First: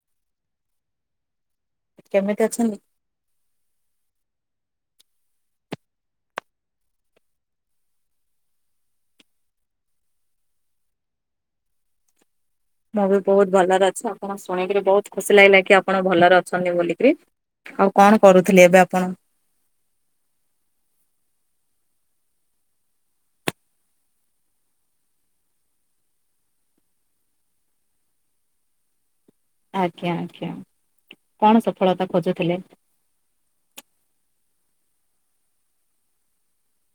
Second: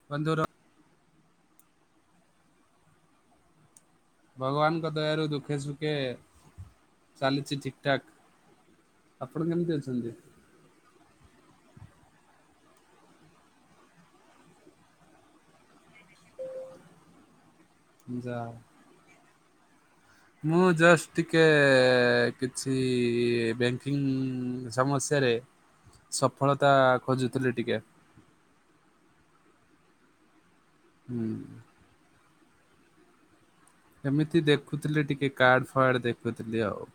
[inaudible] କେମିତି ଅଛନ୍ତି? ଭଗବାନଙ୍କ ଦୟାରୁ ଦୁଃଖେ ସୁଖେ ଚାଲିଛି ଠିକ ଠାକ୍। ଆପଣ କେମିତି ଅଛନ୍ତି? ମୁଁ ବି ବହୁତ ଭଲରେ ଅଛି। ଆପଣ ଶୁଣିକରି ବହୁତ ଖୁସି ଲାଗିଲା କି ଆପଣ ଭଲରେ ଅଛନ୍ତି ବୋଲିକିରି। ଆଉ କଣ ଯା କରୁଥିଲେ ଏବେ ଆପଣ? ମୁଁ ଜଷ୍ଟ ଟିକେ କିଛି ବ୍ୟାଙ୍କିଙ୍ଗ ସମସ୍ୟାରେ ସଫଳତା ଖୋଜୁଥିଲି ଟିକେ। ଆଜ୍ଞା ଆଜ୍ଞା ହୁଁ। କଣ ସଫଳତା ଖୋଜୁଥିଲେ। ଏମିତି ଦେଖୁଥିଲି ଟିକେ କାର୍ଡ ଫାର୍ଡ ଦେଖୁଥିଲି ଆଉ।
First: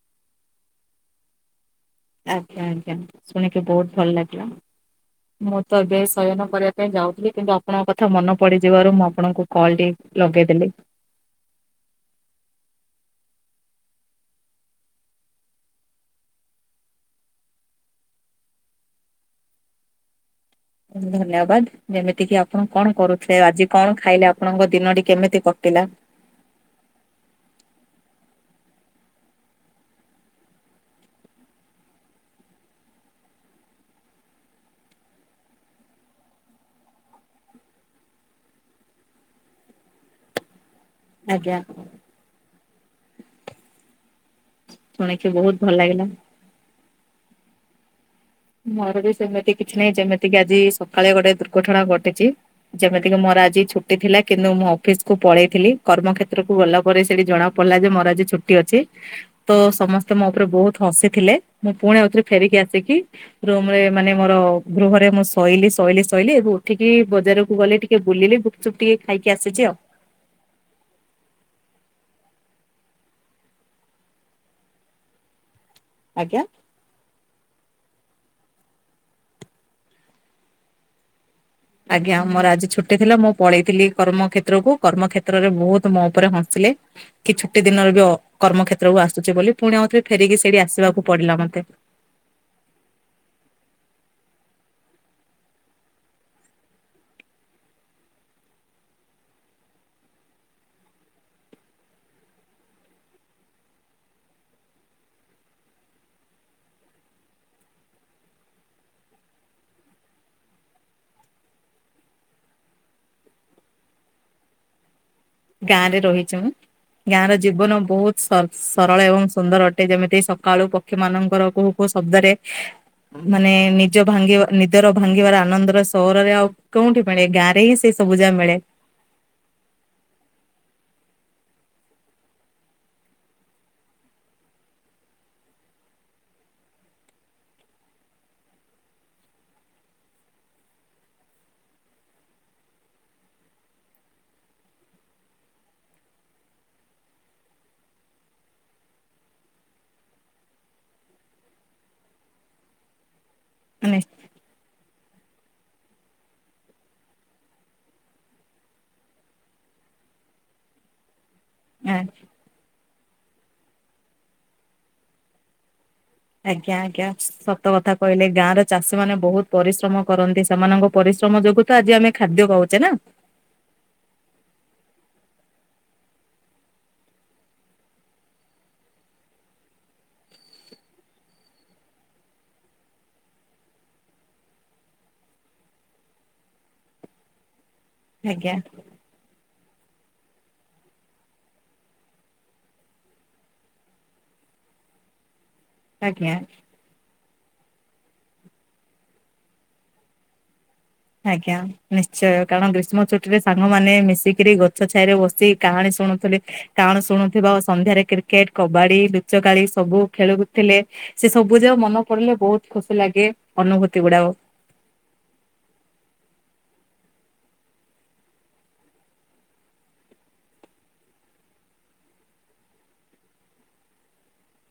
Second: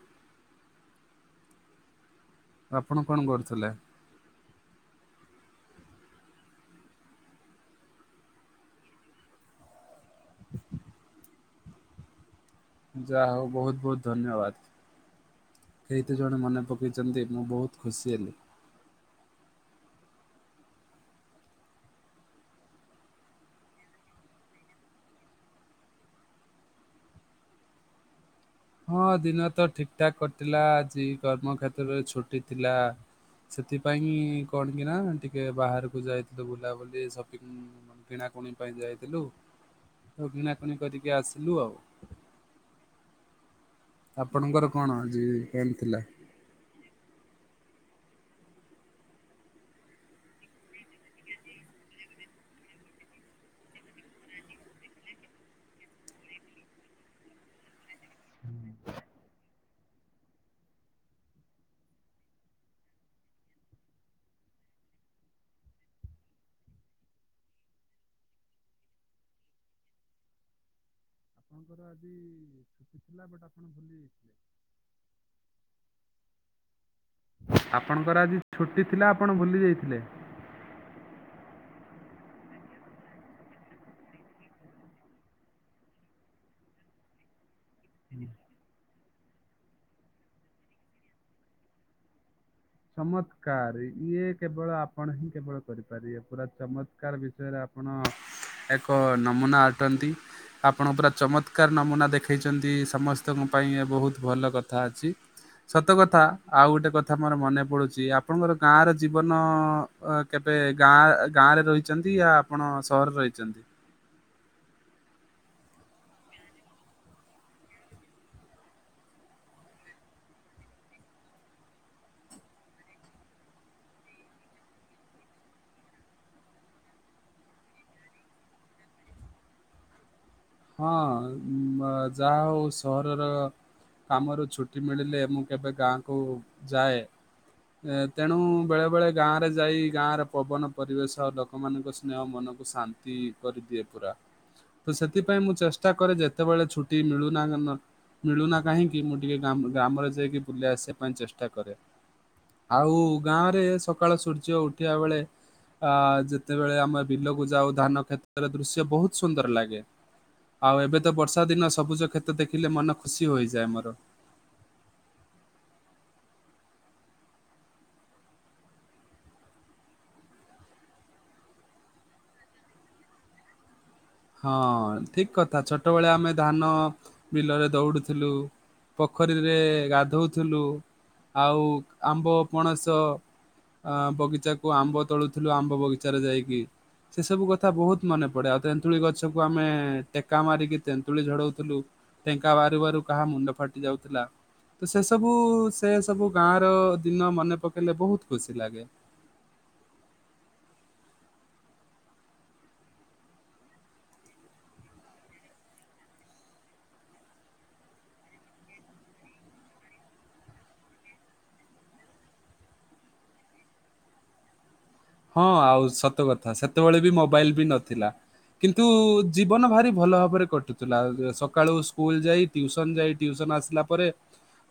ଆଜ୍ଞା ଆଜ୍ଞା ଆପଣ କଣ ଶୁଣିକି କରୁଥିଲେ? ବୋହୁତ ଭଲ ଲାଗିଲ। ମୁଁ ତ ଏବେ ଶୟନ କରିବା ପାଇଁ ଯାଉଥିଲି କିନ୍ତୁ ଆପଣଙ୍କ କଥା ମନେ ପଡିଯିବାରୁ ମୁଁ ଆପଣଙ୍କୁ କଲଟି ଲଗେଇଦେଲେ। ଯାହା ହୋଉ ବୋହୁତ ବୋହୁତ ଧନ୍ୟବାଦ। କେହିତ ଜଣେ ମନେ ପକାଇଛନ୍ତି ମୁଁ ବୋହୁତ ଖୁସି ହେଲି। ଧନ୍ୟବାଦ ଯେମିତିକି ଆପଣ କଣ କରୁଥିଲେ ଆଜି କଣ ଖାଇଲେ ଆପଣଙ୍କ ଦିନଟି କେମିତି କଟିଲା। ହଁ ଦିନ ତ ଠିକ୍ ଠାକ୍ କଟିଲା ଆଜି କର୍ମକ୍ଷେତ୍ରରେ ଛୁଟି ଥିଲା। ସେଥିପାଇଁ କଣ କି ନା ଟିକେ ବାହାରକୁ ଯାଇଥିଲୁ ବୁଲାବୁଲି ସପିଙ୍ଗ କିଣାକୁଣି ପାଇଁ ଯାଇଥିଲୁ କିଣାକଣି କରିକି ଆଜ୍ଞା ଆସିଲୁ ଆଉ। ଆପଣଙ୍କର କଣ ଆଜି ଶୁଣିକି ବହୁତ ଭଲ ଏନ ଥିଲା? ଲାଗିଲା। ମୋର ବି ସେମିତି କିଛି ନାହିଁ ଯେମିତି କି ଆଜି ସକାଳେ ଗୋଟେ ଦୁର୍ଘଟଣା ଘଟିଛି ଯେମିତି କିି ମୋର ଆଜି ଛୁଟି ଥିଲା କିନ୍ତୁ ମୁଁ ଅଫିସକୁୁ ପଳେଇଥିଲି କର୍ମକ୍ଷେତ୍ରକୁ ଗଲା ପରେ ସେଠି ଜଣା ପଡିଲା ଯେ ମ ଆଜି ଛୁଟି ଅଛି। ତ ସମସ୍ତେ ମୋ ଉପରେ ବୋହୁତ ହସି ଥିଲେ ମୁଁ ପୁଣି ଏଉଥିରେ ଫେରିକି ଆସିକି ରୁମ ରେ ମାନେ ମୋର ଗୃହରେ ମୁଁ ଶୋଇଲିି ଶୋଇଲିି ଶୋଇଲିି ଉଠିକି ବଜାରକୁ ଗଲି ଟିକେ ବୁଲିଲି ଚୁପଟିିକେ ଖାଇକି ଆସିଛି ଆଉ। ଆପଣଙ୍କର ଆଜି ଛଟି ଥିଲା ବଟ୍ ଆପଣ ଭୁଲି ଯାଇଥିଲେ। ଆଜ୍ଞା। ଆପଣଙ୍କର ଆଜି ଛୁଟି ଥିଲା ଆପଣ ଭୁଲି ଯାଇଥିଲେ। ଆଜ୍ଞା ମୋର ଆଜି ଛୁଟି ଥିଲା ମୁଁ ପଳେଇଥିଲି କର୍ମ କ୍ଷେତ୍ର କୁ କର୍ମକ୍ଷେତ୍ର ରେ ବୋହୁତ ମୋ ଉପରେ ହସିଲେ। କି ଛୁଟି ଦିନରେ ବି କର୍ମକ୍ଷେତ୍ର କୁ ଆସୁଛି ବୋଲି ପୁଣି ଆଉଥରେ ଫେରିକି ସେଇଠି ଆସିବାକୁ ପଡିଲ ମତେ। ଚମତ୍କାର ଇଏ କେବଳ ଆପଣ ହିଁ କେବଳ କରିପାରିବେ। ପୁରା ଚମତ୍କାର ବିଷୟରେ ଆପଣ ଏକ ନମୁନା ଅଟନ୍ତି। ଆପଣ ପୁରା ଚମତ୍କାର ନମୁନା ଦେଖେଇଛନ୍ତି ସମସ୍ତଙ୍କ ପାଇଁ ବୋହୁତ ଭଲ କଥା ଅଛି। ସତ କଥା ଆଉ ଗୋଟେ କଥା ମୋର ମନେ ପୁଡୁଚି ଆପଣଙ୍କର ଗାଁ ର ଜୀବନ କେବେ ଗାଁ ଗାଁରେ ରହିଛନ୍ତି ଆ ଆପଣ ସହରକୁ ଆଇଚନ୍ତି। ଗାଁ ରେ ରହିଚି ମୁଁ।। ଗାଁ ର ଜୀବନ ବୋହୁତ ସ ସରଳ ଏବଂ ସୁନ୍ଦର ଅଟେ ଯେମିତି ସକାଳୁ ପକ୍ଷି ମାନଙ୍କର କୁହୁ କୁହୁ ଶବ୍ଦରେ ମାନେ ନିଜ ଭାଙ୍ଗିବା ନିଦର ଭାଙ୍ଗିବାର ଆନନ୍ଦର ସରରେ ଆଉ କୋଁଉଠି ମିଳେ ଗାଁରେ ହିଁ ସେ ସବୁ ଯା ମିଳେ। ହଁ ବ ଯାହା ହୋଉ ସହରର କାମରୁ ଛୁଟି ମିଳିଲେ ମୁଁ କେବେ ଗାଁ କୁ ଯାଏ। ତେଣୁ ବେଳେ ବେଳେ ଗାଁ ରେ ଯାଇ ଗାଁରେ ପବନ ପରିବେଶ ଲକ୍ ଲୋକ ମାନଙ୍କ ସ୍ନେହ ମନକୁ ଶାନ୍ତି କରିଦିଏ ପୁରା ତ ସେ ସେଥିପାଇଁ ମୁଁ ଚେଷ୍ଟା କରେ ଯେତେବେଳେ ଛୁଟି ମିଳୁନା ନା ମିଳୁନା କାହିଁକି ମୁଁ ଟିକେଏ ଗା ଗ୍ରାମରେ ଯାଇକି ବୁଲି ଆସିବା ପାଇଁ ଚେଷ୍ଟା କରେ। ଆଉ ଗାଁ ରେ ସକାଳ ସୂର୍ଯ୍ୟ ଉଠିବା ବେଳେ ଆ ଯେତେବେଳେ ଆମେ ବିଲକୁ ଯାଉ ଧାନ କ୍ଷେତ୍ରର ଦୃଶ୍ୟ ବୋହୁତ ସୁନ୍ଦର ଲାଗେ। ଆଉ ଏବେ ତ ବର୍ଷା ଦିନ ମାନେ ସବୁଜ କ୍ଷେତ ଦେଖିଲେ ମନ ଖୁସି ହୋଇଯାଏ ମୋର ଆଜ୍ଞା ଆଜ୍ଞା ସତ କଥା କହିଲେ ଗାଁ ର ଚାଷୀ ମାନ ବହୁତ ପରିଶ୍ରମ କରନ୍ତି ସେମାନଙ୍କ ପରିଶ୍ରମ ଯୋଗୁ ତ ଆଜି ଆମେ ଖାଦ୍ୟ ଖାଉଛେ ନା। ହଁ ଠିକ କଥା ଛୋଟବେଳେ ଆମେ ଧାନ ବିଲରେ ଦୌଡୁଥିଲୁ। ପୋଖରୀରେ ଗାଧଉଥିଲୁ ଆଉ ଆମ୍ବ, ପଣସ ଅ ବଗିଚାକୁ ଆମ୍ବ ତଳୁଥିଲୁ ଆମ୍ବ ବଗିଚାରେ ଯାଇକି ସେସବୁ କଥା ବହୁତ ମନେ ପଡେ ଆଜ୍ଞା ଆଉ ତେନ୍ତୁଳି ଗଛକୁ ଆମେ ଟେକା ମାରିକି ତେନ୍ତୁଳି ଝଡଉଥିଲୁ। ଟେକା ବାରୁ ବାରୁ କାହା ମୁଣ୍ଡ ଫାଟି ଯାଉଥିଲା ତ ସେ ସବୁ ସେ ସବୁ ଆଜ୍ଞା ଗାଁ ର ଦିନ ମନେ ପକେଇଲେ ବହୁତ ଖୁସି ଲାଗେ। ଆଜ୍ଞା ନିଶ୍ଚୟ କାରଣ ଗ୍ରୀଷ୍ମ ଛୁଟିରେ ସାଙ୍ଗମାନେ ମିଶିକିରି ଗଛ ଛାଇରେ ବସି କାହାଣୀ ଶୁଣୁଥିଲେ। କାରଣ ଶୁଣୁଥିବ ସନ୍ଧ୍ୟାରେ କ୍ରିକେଟ କବାଡି ଲୁଚକାଳି ସବୁ ଖେଳୁଥିଲେ। ସେ ସବୁ ଯା ମନ ପଡିଲେ ବହୁତ ଖୁସି ଲାଗେ ଅନୁଭୂତି ଗୁଡାକ ହଁ ଆଉ ସତ କଥା ସେତେବେଳେ ବି ମୋବାଇଲ ବି ନଥିଲା। କିନ୍ତୁ ଜୀବନ ଭାରି ଭଲ ଭାବରେ କଟୁଥିଲା ସକାଳୁ ସ୍କୁଲ ଯାଇ ଟିଉସନ ଯାଇ ଟିଉସନ ଆସିଲା ପରେ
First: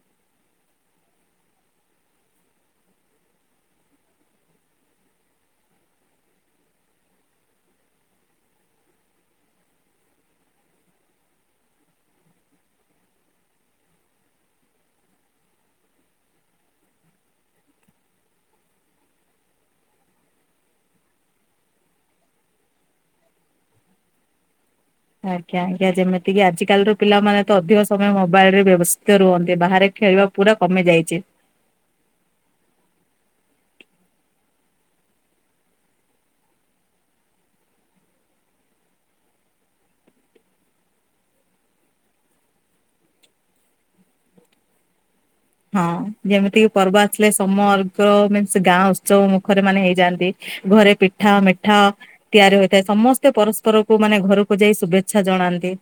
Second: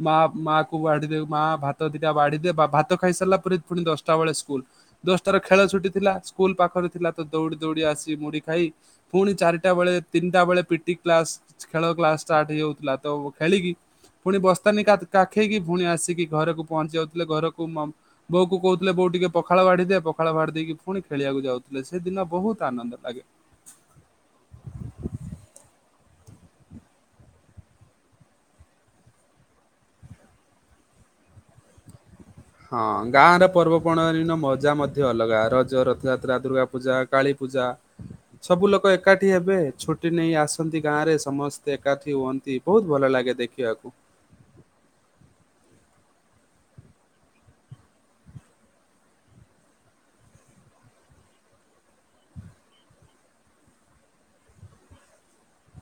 ମା ମା କୁ ବାଢିଦ ମା ଭାତ ଦିଟା ବାଢିଦ ଭାତ ଖାଇସାରିଲା ପରେ ପୁଣି ଦଶଟା ବେଳେ ସ୍କୁଲ ଦଶଟାର ଖେଳ ଛୁଟି ଥିଲା ସ୍କୁଲ ପାଖରେ ଥିଲା ତ ଦୌଡ଼ି ଦୌଡ଼ି ଆସି ମୁଢ଼ି ଖାଇ ପୁଣି ଚାରିଟା ବେଳେ ତିନିଟା ବେଳେ ପିଟି କ୍ଲାସ ଖେଳ କ୍ଲାସ ଷ୍ଟାର୍ଟ ହେଇଯାଉଥିଲା ତ ଖେଳିକି ପୁଣି ବସ୍ତାନି କାଖେ କାଖେଇକି ପୁଣି ଆସିକି ଘରକୁ ପହଞ୍ଚି ଯାଉଥିଲେ ଘରକୁ ମ ବୋଉ କହୁଥିଲେ ବୋଉ ଟିକେ ପଖାଳ ବାଢ଼ୀ ପଖାଳ ଫାଦେଇକି ପୁଣି ଖେଳିବାକୁ ଯାଉଥିଲେ ସେ ଦିନ ବହୁତ ଆନନ୍ଦ ଲାଗେ। ଆଜ୍ଞା ଆଜ୍ଞା ଯେମିତିକି ଆଜିକାଲି ର ପିଲାମାନେ ତ ଅଧିକ ସମୟ ମୋବାଇଲ ରେ ବ୍ୟବସ୍ଥିତ ରୁହନ୍ତି ବାହାରେ ଖେଳିବା ପୁରା କମି ଯାଇଛି। ହଁ ଗାଁରେ ପର୍ବପର୍ବାଣିନ ମଜା ମଧ୍ୟ ଅଲଗା ରଜ, ରଥଯାତ୍ରା, ଦୁର୍ଗା ପୂଜା, କାଳୀ ପୂଜା ସବୁ ଲୋକ ଏକାଠି ହେବେ ଛୁଟି ନେଇ ଆସନ୍ତି ଗାଁ ରେ ସମସ୍ତେ ଏକାଠି ହୁଅନ୍ତି। ବହୁତ ଭଲ ଲାଗେ ଦେଖିବାକୁ। ହଁ ଯେମିତିକି ପର୍ବ ଆସିଲେ ସମୋର୍ଗନ୍ସ ଗାଁ ଉତ୍ସବ ମୁଖରେ ମାନେ ହେଇଯାଆନ୍ତି। ଘରେ ପିଠା ମିଠା ତିଆରି ହୋଇଥାଏ ସମସ୍ତେ ପରସ୍ପରକୁ ମାନେ ଘରକୁ ଯାଇ ଶୁଭେଚ୍ଛା ଜଣାନ୍ତି।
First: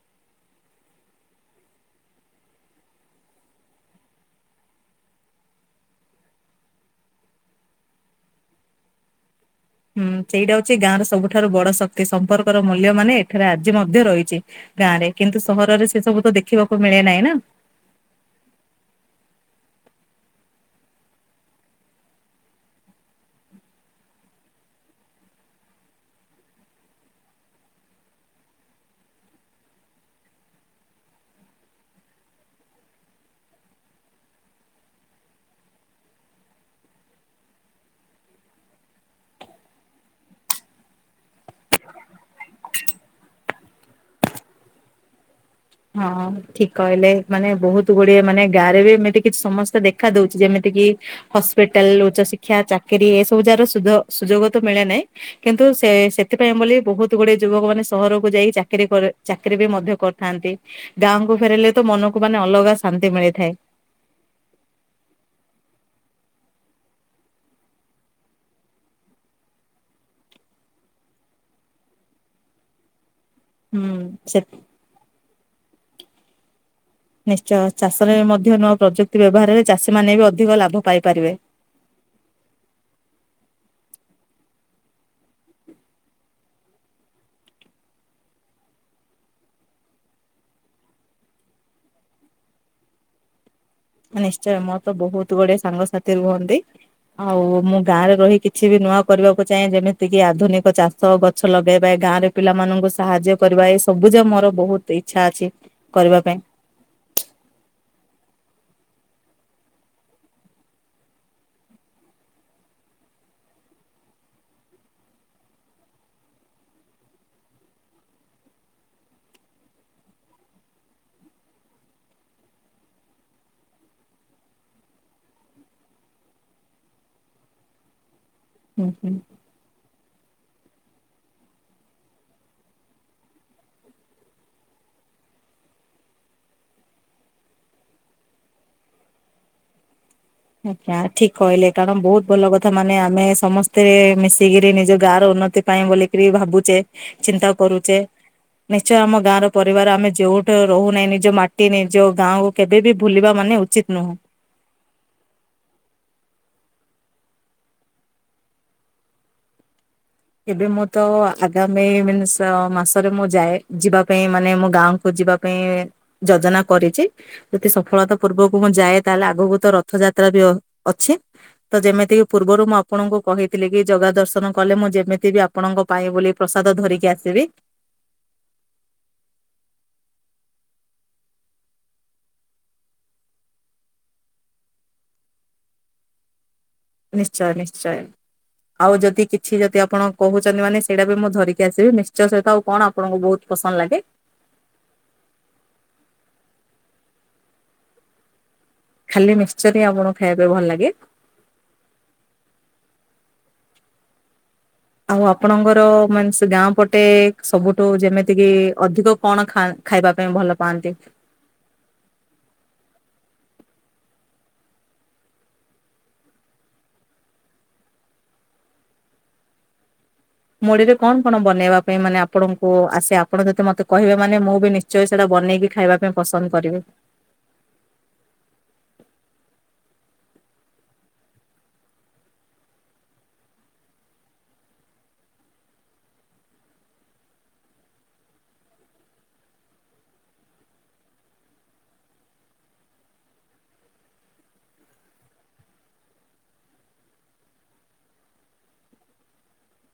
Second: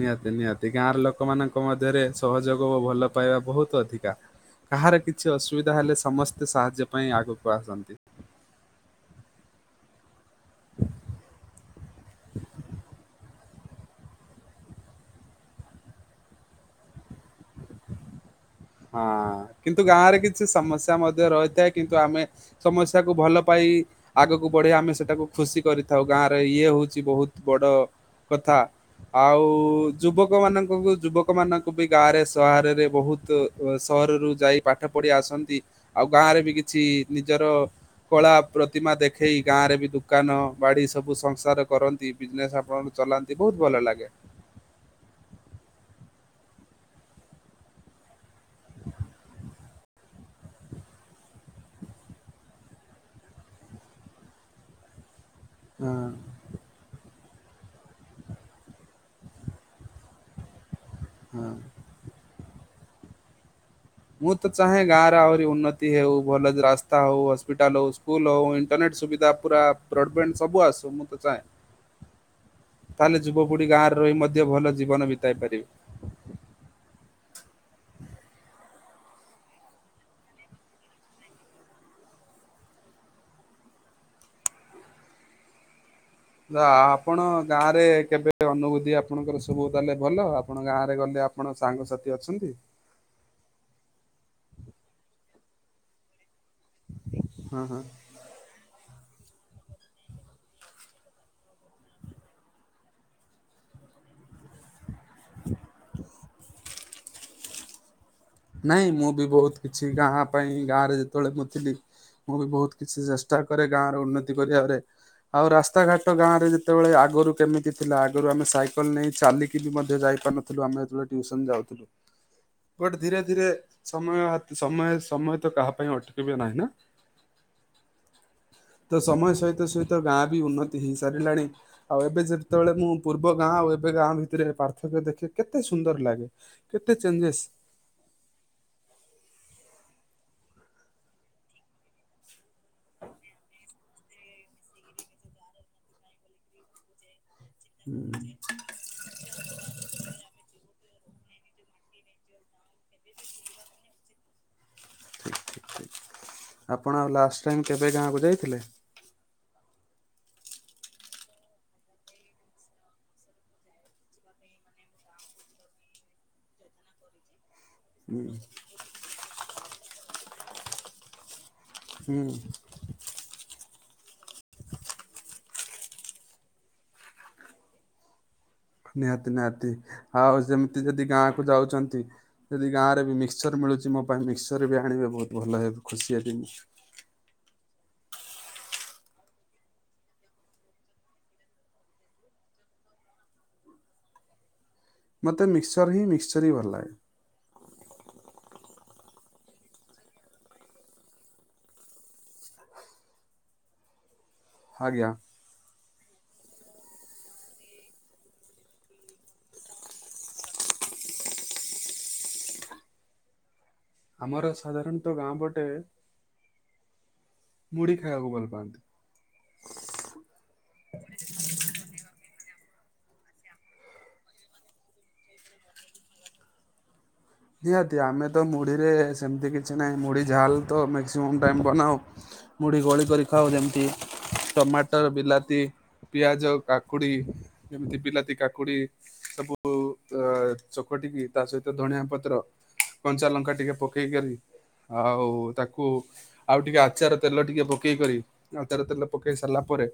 ନିହାତି ନିହାତି ଗାଁର ଲୋକମାନଙ୍କ ମଧ୍ୟରେ ସହଯୋଗ ଓ ଭଲ ପାଇବା ବହୁତ ଅଧିକା। କାହାର କିଛି ଅସୁବିଧା ହେଲେ ସମସ୍ତେ ସାହାଯ୍ୟ ପାଇଁ ଆଗକୁ ଆସନ୍ତି। ହୁଁ ସେଇଟା ହଉଛି ଗାଁ ର ସବୁଠାରୁ ବଡ ଶକ୍ତି ସମ୍ପର୍କର ମୂଲ୍ୟ ମାନେ ଏଠାରେ ଆ ମଧ୍ୟ ରହିଛି ଗାଁ ରେ କିନ୍ତୁ ସହରରେ ସେ ସବୁ ତ ଦେଖିବାକୁ ମିଳେ ନାହିଁ ନା। ହଁ କିନ୍ତୁ ଗାଁ ରେ କିଛି ସମସ୍ୟା ମଧ୍ୟ ରହିଥାଏ କିନ୍ତୁ ଆମେ ସମସ୍ୟାକୁୁ ଭଲ ପାଇ ଆଗକୁ ବଢି ଆମେ ସେଟାକୁ ଖୁସି କରିଥାଉ ଗାଁରେ ଇଏ ହଉଛି ବହୁତ ବଡ କଥା। ଆଉ ଯୁବକ ମାନଙ୍କୁ ଯୁବକ ମାନଙ୍କୁ ବି ଗାଁରେ ସହରରେ ବହୁତ ସହରରୁ ଯାଇ ପାଠ ପଢି ଆସନ୍ତି ଆଉ ଗାଁରେ ବି କିଛି ନିଜର କଳା ପ୍ରତିମା ଦେଖେଇ ଗାଁ ରେ ବି ଦୋକାନ ବାଡ଼ି ସବୁ ସଂସାର କରନ୍ତି। ବିଜନେସ୍ ଆପଣଙ୍କୁ ଚଲାନ୍ତି ବହୁତ ଭଲ ଲାଗେ। ହଁ ଠିକ୍ କହିଲେ ମାନେ ବହୁତ ଗୁଡିଏ ମାନେ ଗାଁରେ ବି ଏମିତି କିଛି ସମସ୍ତେ ଦେଖା ଦଉଛି ଯେମିତି କି ହସ୍ପିଟାଲ ଉଚ୍ଚଶିକ୍ଷା ଚାକିରୀ ଏସବୁ ଯାହାର ସୁଯ ସୁଯୋଗ ତ ମିଳେ ନାଇଁ। କିନ୍ତୁ ସେ ହଁ ସେଥି ପାଇଁ ବୋଲି ବହୁତ ଗୁଡଏ ଯୁବକ ମାନେ ସହରକୁ ଯାଇ ଚାକିରି ଚାକିରି ବି ମଧ୍ୟ କରିଥାନ୍ତି। ଗାଁ କୁ ହଁ। ଫେରିଲେ ତ ମନକୁ ମାନେ ଅଲଗା ଶାନ୍ତି ମିଳିଥାଏ। ମୁଁ ତ ଚାହେଁ ଗାଁରେ ଆହୁରି ଉନ୍ନତି ହଉ ଭଲ ରାସ୍ତା ହଉ, ହସ୍ପିଟାଲ୍ ହଉ, ସ୍କୁଲ ହଉ, ଇଣ୍ଟରନେଟ୍ ସୁବିଧା ପୁରା [unintelligible] ସବୁ ଆସୁ ମୁଁ ତ ଚାହେଁ। ତାହେଲେ ଯୁବପିଢ଼ି ହୁଁ ଗାଁରେ ରହି ସେ ମଧ୍ୟ ଭଲ ଜୀବନ ବିତାଇ ପାରିବେ। ନିଶ୍ଚୟ ଚାଷରେ ମଧ୍ୟ ନୂଆ ପ୍ରଯୁକ୍ତି ବ୍ୟବହାରରେ ଚାଷୀମାନେ ବି ଅଧିକ ଲାଭ ପାଇପାରିବେ। ଆପଣ ଗାଁ ରେ କେବେ ଅନୁଭୂତି ଆପଣଙ୍କର ସବୁ ତାହେଲେ ଭଲ ଆପଣ ଗାଁ ରେ ଗଲେ ଆ ଆପଣ ସାଙ୍ଗସାଥି ଅଛନ୍ତି? ନିଶ୍ଚୟ ମୋର ତ ବହୁତ୍ ଗୁଡ଼ିଏ ସାଙ୍ଗସାଥି ରୁହନ୍ତି ଆଉ ହଁ ମୁଁ ହଁ ଗାଁରେ ରହି କିଛି ବି ନୂଆ କରିବାକୁ ଚାହେଁ ଯେମିତି କିି ଆଧୁନିକ ଚାଷ ଗଛ ଲଗେଇବା ଗାଁରେ ପିଲାମାନଙ୍କୁ ସାହାଯ୍ୟ କରିବା ଏ ସବୁ ଯେ ମୋର ବହୁତ୍ ଇଚ୍ଛା ଅଛି କରିବା ପାଇଁ। ନାଇଁ ମୁଁ ବି ବହୁତ୍ କିଛି ଗାଁ ପାଇଁ ଗାଁ ରେ ଯେତେବେଳେ ମୁଁ ଥିଲି ମୁଁ ବି ବହୁତ୍ କିଛି ଚେଷ୍ଟା କରେ ଗାଁ ର ଉନ୍ନତି କରିବାରେ। ଆଉ ରାସ୍ତାଘାଟ ଗାଁ ରେ ଯେତେବେଳେ ଆଗରୁ କେମିତି ଥିଲା ଆଗରୁ ଆମେ ସାଇକେଲ ନେଇ ଚାଲିକି ବି ମଧ୍ୟ ଯାଇପାରୁୁ। ଥିଲୁ ଆମେ ଯେତେବେଳେ ଟ୍ୟୁସନ୍ ଯାଉଥିଲୁ। ବଟ ଧୀରେ ଧୀରେ ସମୟ ସମୟ ସମୟ ତ କାହା ପାଇଁ ଅଟକିବେ ନାହିଁ ନା। ହୁଁ ତ ହୁଁ। ସମୟ ସହିତ ସହିତ ଗାଁ ବି ଉନ୍ନତି ହେଇସାରିଲାଣି। ଆଉ ଏବେ ଯେତେବେଳେ ମୁଁ ପୂର୍ବ ଗାଁ ଆଉ ଏବେ ଗାଁ ଭିତରେ ପାର୍ଥକ୍ୟ ଦେଖେ କେତେ ସୁନ୍ଦର ଲାଗେ। କେତେ ଚେଞ୍ଜେସ୍। ଆ ଠିକ୍ କହିଲେ କାରଣ ବହୁତ୍ ଭଲ କଥା ମାନେ ଆମେ ସମସ୍ତେ ମିଶିକିରି ନିଜ ଗାଁ ର ଉନ୍ନତି ପାଇଁ ବୋଲିକିରି ଭାବୁଛେ ଚିନ୍ତା କରୁଛେ। ନିଶ୍ଚୟ ଆମ ଗାଁ ର ପରିବାର ଆମେ ଯୋଉଠୁ ରହୁନାହିଁ ନିଜ ମାଟି ନିଜ ଗାଁକୁ କେବେବି ଭୁଲିବା ମାନେ ଉଚିତ୍ ନୁହୁଁ। ଠିକ୍ ଠିକ୍ ଠିକ୍ ଆପଣ ଆଉ ଲାଷ୍ଟ୍ ଟାଇମ୍ କେବେ ଗାଁକୁ ଯାଇଥିଲେ? ଏବେ ମୁଁ ତ ଆଗାମୀ [unintelligible] ମାସରେ ମୁଁ ଯାଏ ଯିବା ପାଇଁ ମାନେ ମୁଁ ଗାଁକୁ ଯିବାକୁ ପାଇଁ ଯୋଜନା କରିଛି। ଯଦି ସଫଳତା ପୂର୍ବକ ମୁଁ ଯାଏ ତାହେଲେ ଆଗକୁ ତ ରଥଯାତ୍ରା ବି ଅଛି। ତ ହୁଁ ଯେମିତିକି ପୂର୍ବରୁ ମୁଁ ଆପଣଙ୍କୁ କହିଥିଲି କି ଜଗା ଦର୍ଶନ କଲେ ମୁଁ ଯେ ଏମିତି ବି ଆପଣଙ୍କ ପାଇଁ ବୋଲି ପ୍ରସାଦ ଧରିକି ଆସିବି। ନିହାତି ନିହାତି ଆଉ ସେମିତି ଯଦି ଗାଁ କୁ ଯାଉଛନ୍ତି। ଯଦି ଗାଁରେ ବି ମିକ୍ସଚର ମିଳୁଛି ମୋ ପାଇଁ ମିକ୍ସଚର ବି ଆଣିବେ ବହୁତ୍ ଭଲ ହେବେ ଖୁସି ହେବି ମୁଁ। ନିଶ୍ଚୟ ନିଶ୍ଚୟ। ଆଉ ଯଦି କିଛି ଯଦି ଆପଣ କହୁଛନ୍ତି ମାନେ ସେଇଟା ବି ମୁଁ ଧରିକି ଆସିବି ନିଶ୍ଚୟ ସହିତ ଆଉ କଣ ଆପଣଙ୍କୁ ବହୁତ୍ ପସନ୍ଦ ଲାଗେ। ମୋତେ ମିକ୍ସଚର୍ ହିଁ ମିକ୍ସଚର୍ ହିଁ ଭଲ ଲାଗେ। ଖାଲି ମିକ୍ସଚର୍ ହିଁ ଆପଣ ଖାଇବା ପାଇଁ ଭଲ ଲାଗେ? ଆଜ୍ଞା। ଆଉ ଆପଣଙ୍କର ମାନେ ସେ ଗାଁ ପଟେ ସବୁଠୁ ଯେମିତି କି ଅଧିକ କଣ ଖାଆନ୍ତି? ଖାଇବା ପାଇଁ ଭଲ ପାଆନ୍ତି। ଆମର ସାଧାରଣତଃ ଗାଁ ପଟେ ମୁଢ଼ି ଖାଇବାକୁ ଭଲ ପାଆନ୍ତି। ମୁଢ଼ି ରେ କଣ କଣ ବନେଇବା ପାଇଁ ମାନେ ଆପଣଙ୍କୁ ଆସେ ଆପଣ ଯଦି ମତେ କହିବେ ମାନେ ମୁଁ ବି ନି ନିଶ୍ଚୟ ସେଇଟା ବନେଇକି ଖାଇବା ପାଇଁ ପସନ୍ଦ କରିବେ। ନିହାତି ଆମେ ତ ମୁଢ଼ିରେ ସେମିତି କିଛି ନାହିଁ ମୁଢ଼ି ଝାଲ ତ ମ୍ୟାକ୍ସିମମ୍ ଟାଇମ୍ ବନାଉ। ମୁଢ଼ି ଗୋଳି କରି ଖାଉ ଯେମିତି ଟମାଟର ବିଲାତି ପିଆଜ, କାକୁଡ଼ି, ଯେମିତି ବିଲାତି କାକୁଡ଼ି। ସବୁ ଅ ଚକଟିକି ତା ସହିତ ଧଣିଆ ପ ପ୍ର କଞ୍ଚା ଲଙ୍କା ଟିକେ ପକେଇ କରି ଆଉ ତାକୁ ଆଉ ଟିକେ ଆଚାର ତେଲ ଟିକେ ପକେଇ କରି ଆଚାର ତେଲ ପକେଇ ସାରିଲା ପରେ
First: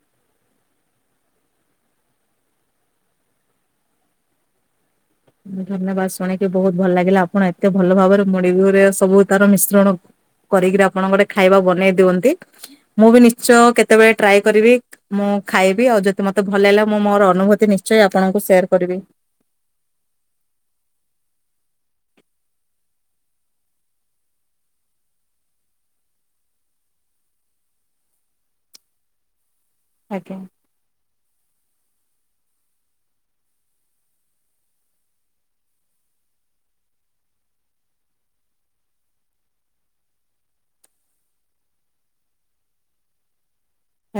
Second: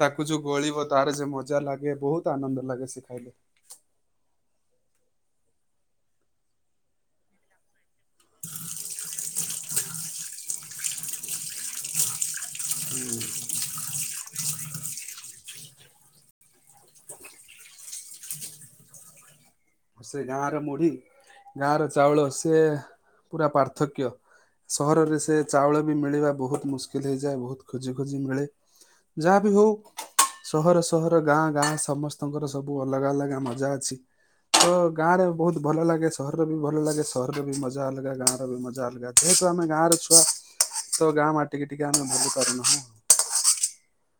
ତାକୁ ଯୋଉ ଗୋଳିବ ତାର ଯୋଉ ମଜା ଲାଗେ ବହୁତ ଆନନ୍ଦ ଲାଗେ ସେ ଖାଇଲେ। ଧନ୍ୟବାଦ ଶୁଣିକି ବହୁତ ଭଲ ଲାଗିଲା ଆପଣ ଏତେ ଭଲ ଭାବରେ ମୁଢି ବି ରେ ସବୁ ତାର ମିଶ୍ରଣ କରିକିରି ଆପଣଙ୍କ ଗୋଟେ ଖାଇବା ବନେଇ ଦିଅନ୍ତି ମୁଁ ବି ନିଶ୍ଚୟ କେ କେତେବେଳେ ଟ୍ରାଏ କରିବି। ମୁଁ ଖାଇବି ଆଉ ଯଦି ମତେ ଭଲ ଲାଗିଲା ମୁଁ ମୋର ଅନୁଭୂତି ନିଶ୍ଚୟ ଆପଣଙ୍କୁ ସେୟାର କରିବି। ସେ ଗାଁ ର ମୁଢି ଗାଁ ର ଚାଉଳ ସେ ପୁରା ପାର୍ଥକ୍ୟ। ସହରରେ ସେ ଚାଉଳ ବି ମିଳିବା ବହୁତ ମୁସ୍କିଲ ହେଇଯାଏ ବହୁତ ଖୋଜି ଖୋଜି ମିଳେ। ଯାହା ବି ହଉ ଆଜ୍ଞା। ସହର ସହର ଗାଁ ଗାଁ ସମସ୍ତଙ୍କର ସବୁ ଅଲଗା ଅଲଗା ମଜା ଅଛି। ତ ଗାଁ ରେ ବହୁତ ଭଲ ଲାଗେ ସହରର ବି ଭଲ ଲାଗେ ସହରରେ ବି ମଜା ଅଲଗା ଗାଁ ର ବି ମଜା ଅଲଗା। ଯେହେତୁ ଆମେ ଗାଁ ର ଛୁଆ ତ ଗାଁ ମାଟିକି ଟିକେ ଆମେ ଭୁଲି ପାରୁନାହୁଁ।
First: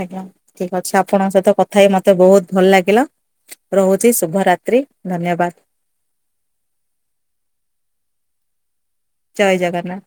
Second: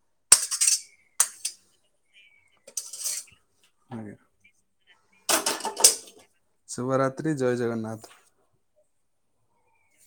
ଆଜ୍ଞା ଠିକ ଅଛି ଆପଣଙ୍କ ସହିତ କଥା ହେଇ ମତେ ବହୁତ ଭଲ ଲାଗିଲ। ରହୁଚି ଆଜ୍ଞା ଶୁଭରାତ୍ରି ଧନ୍ୟବାଦ। ଶୁଭରାତ୍ରି ଜୟ ଜଗନ୍ନାଥ। ଜୟ ଜଗନ୍ନାଥ।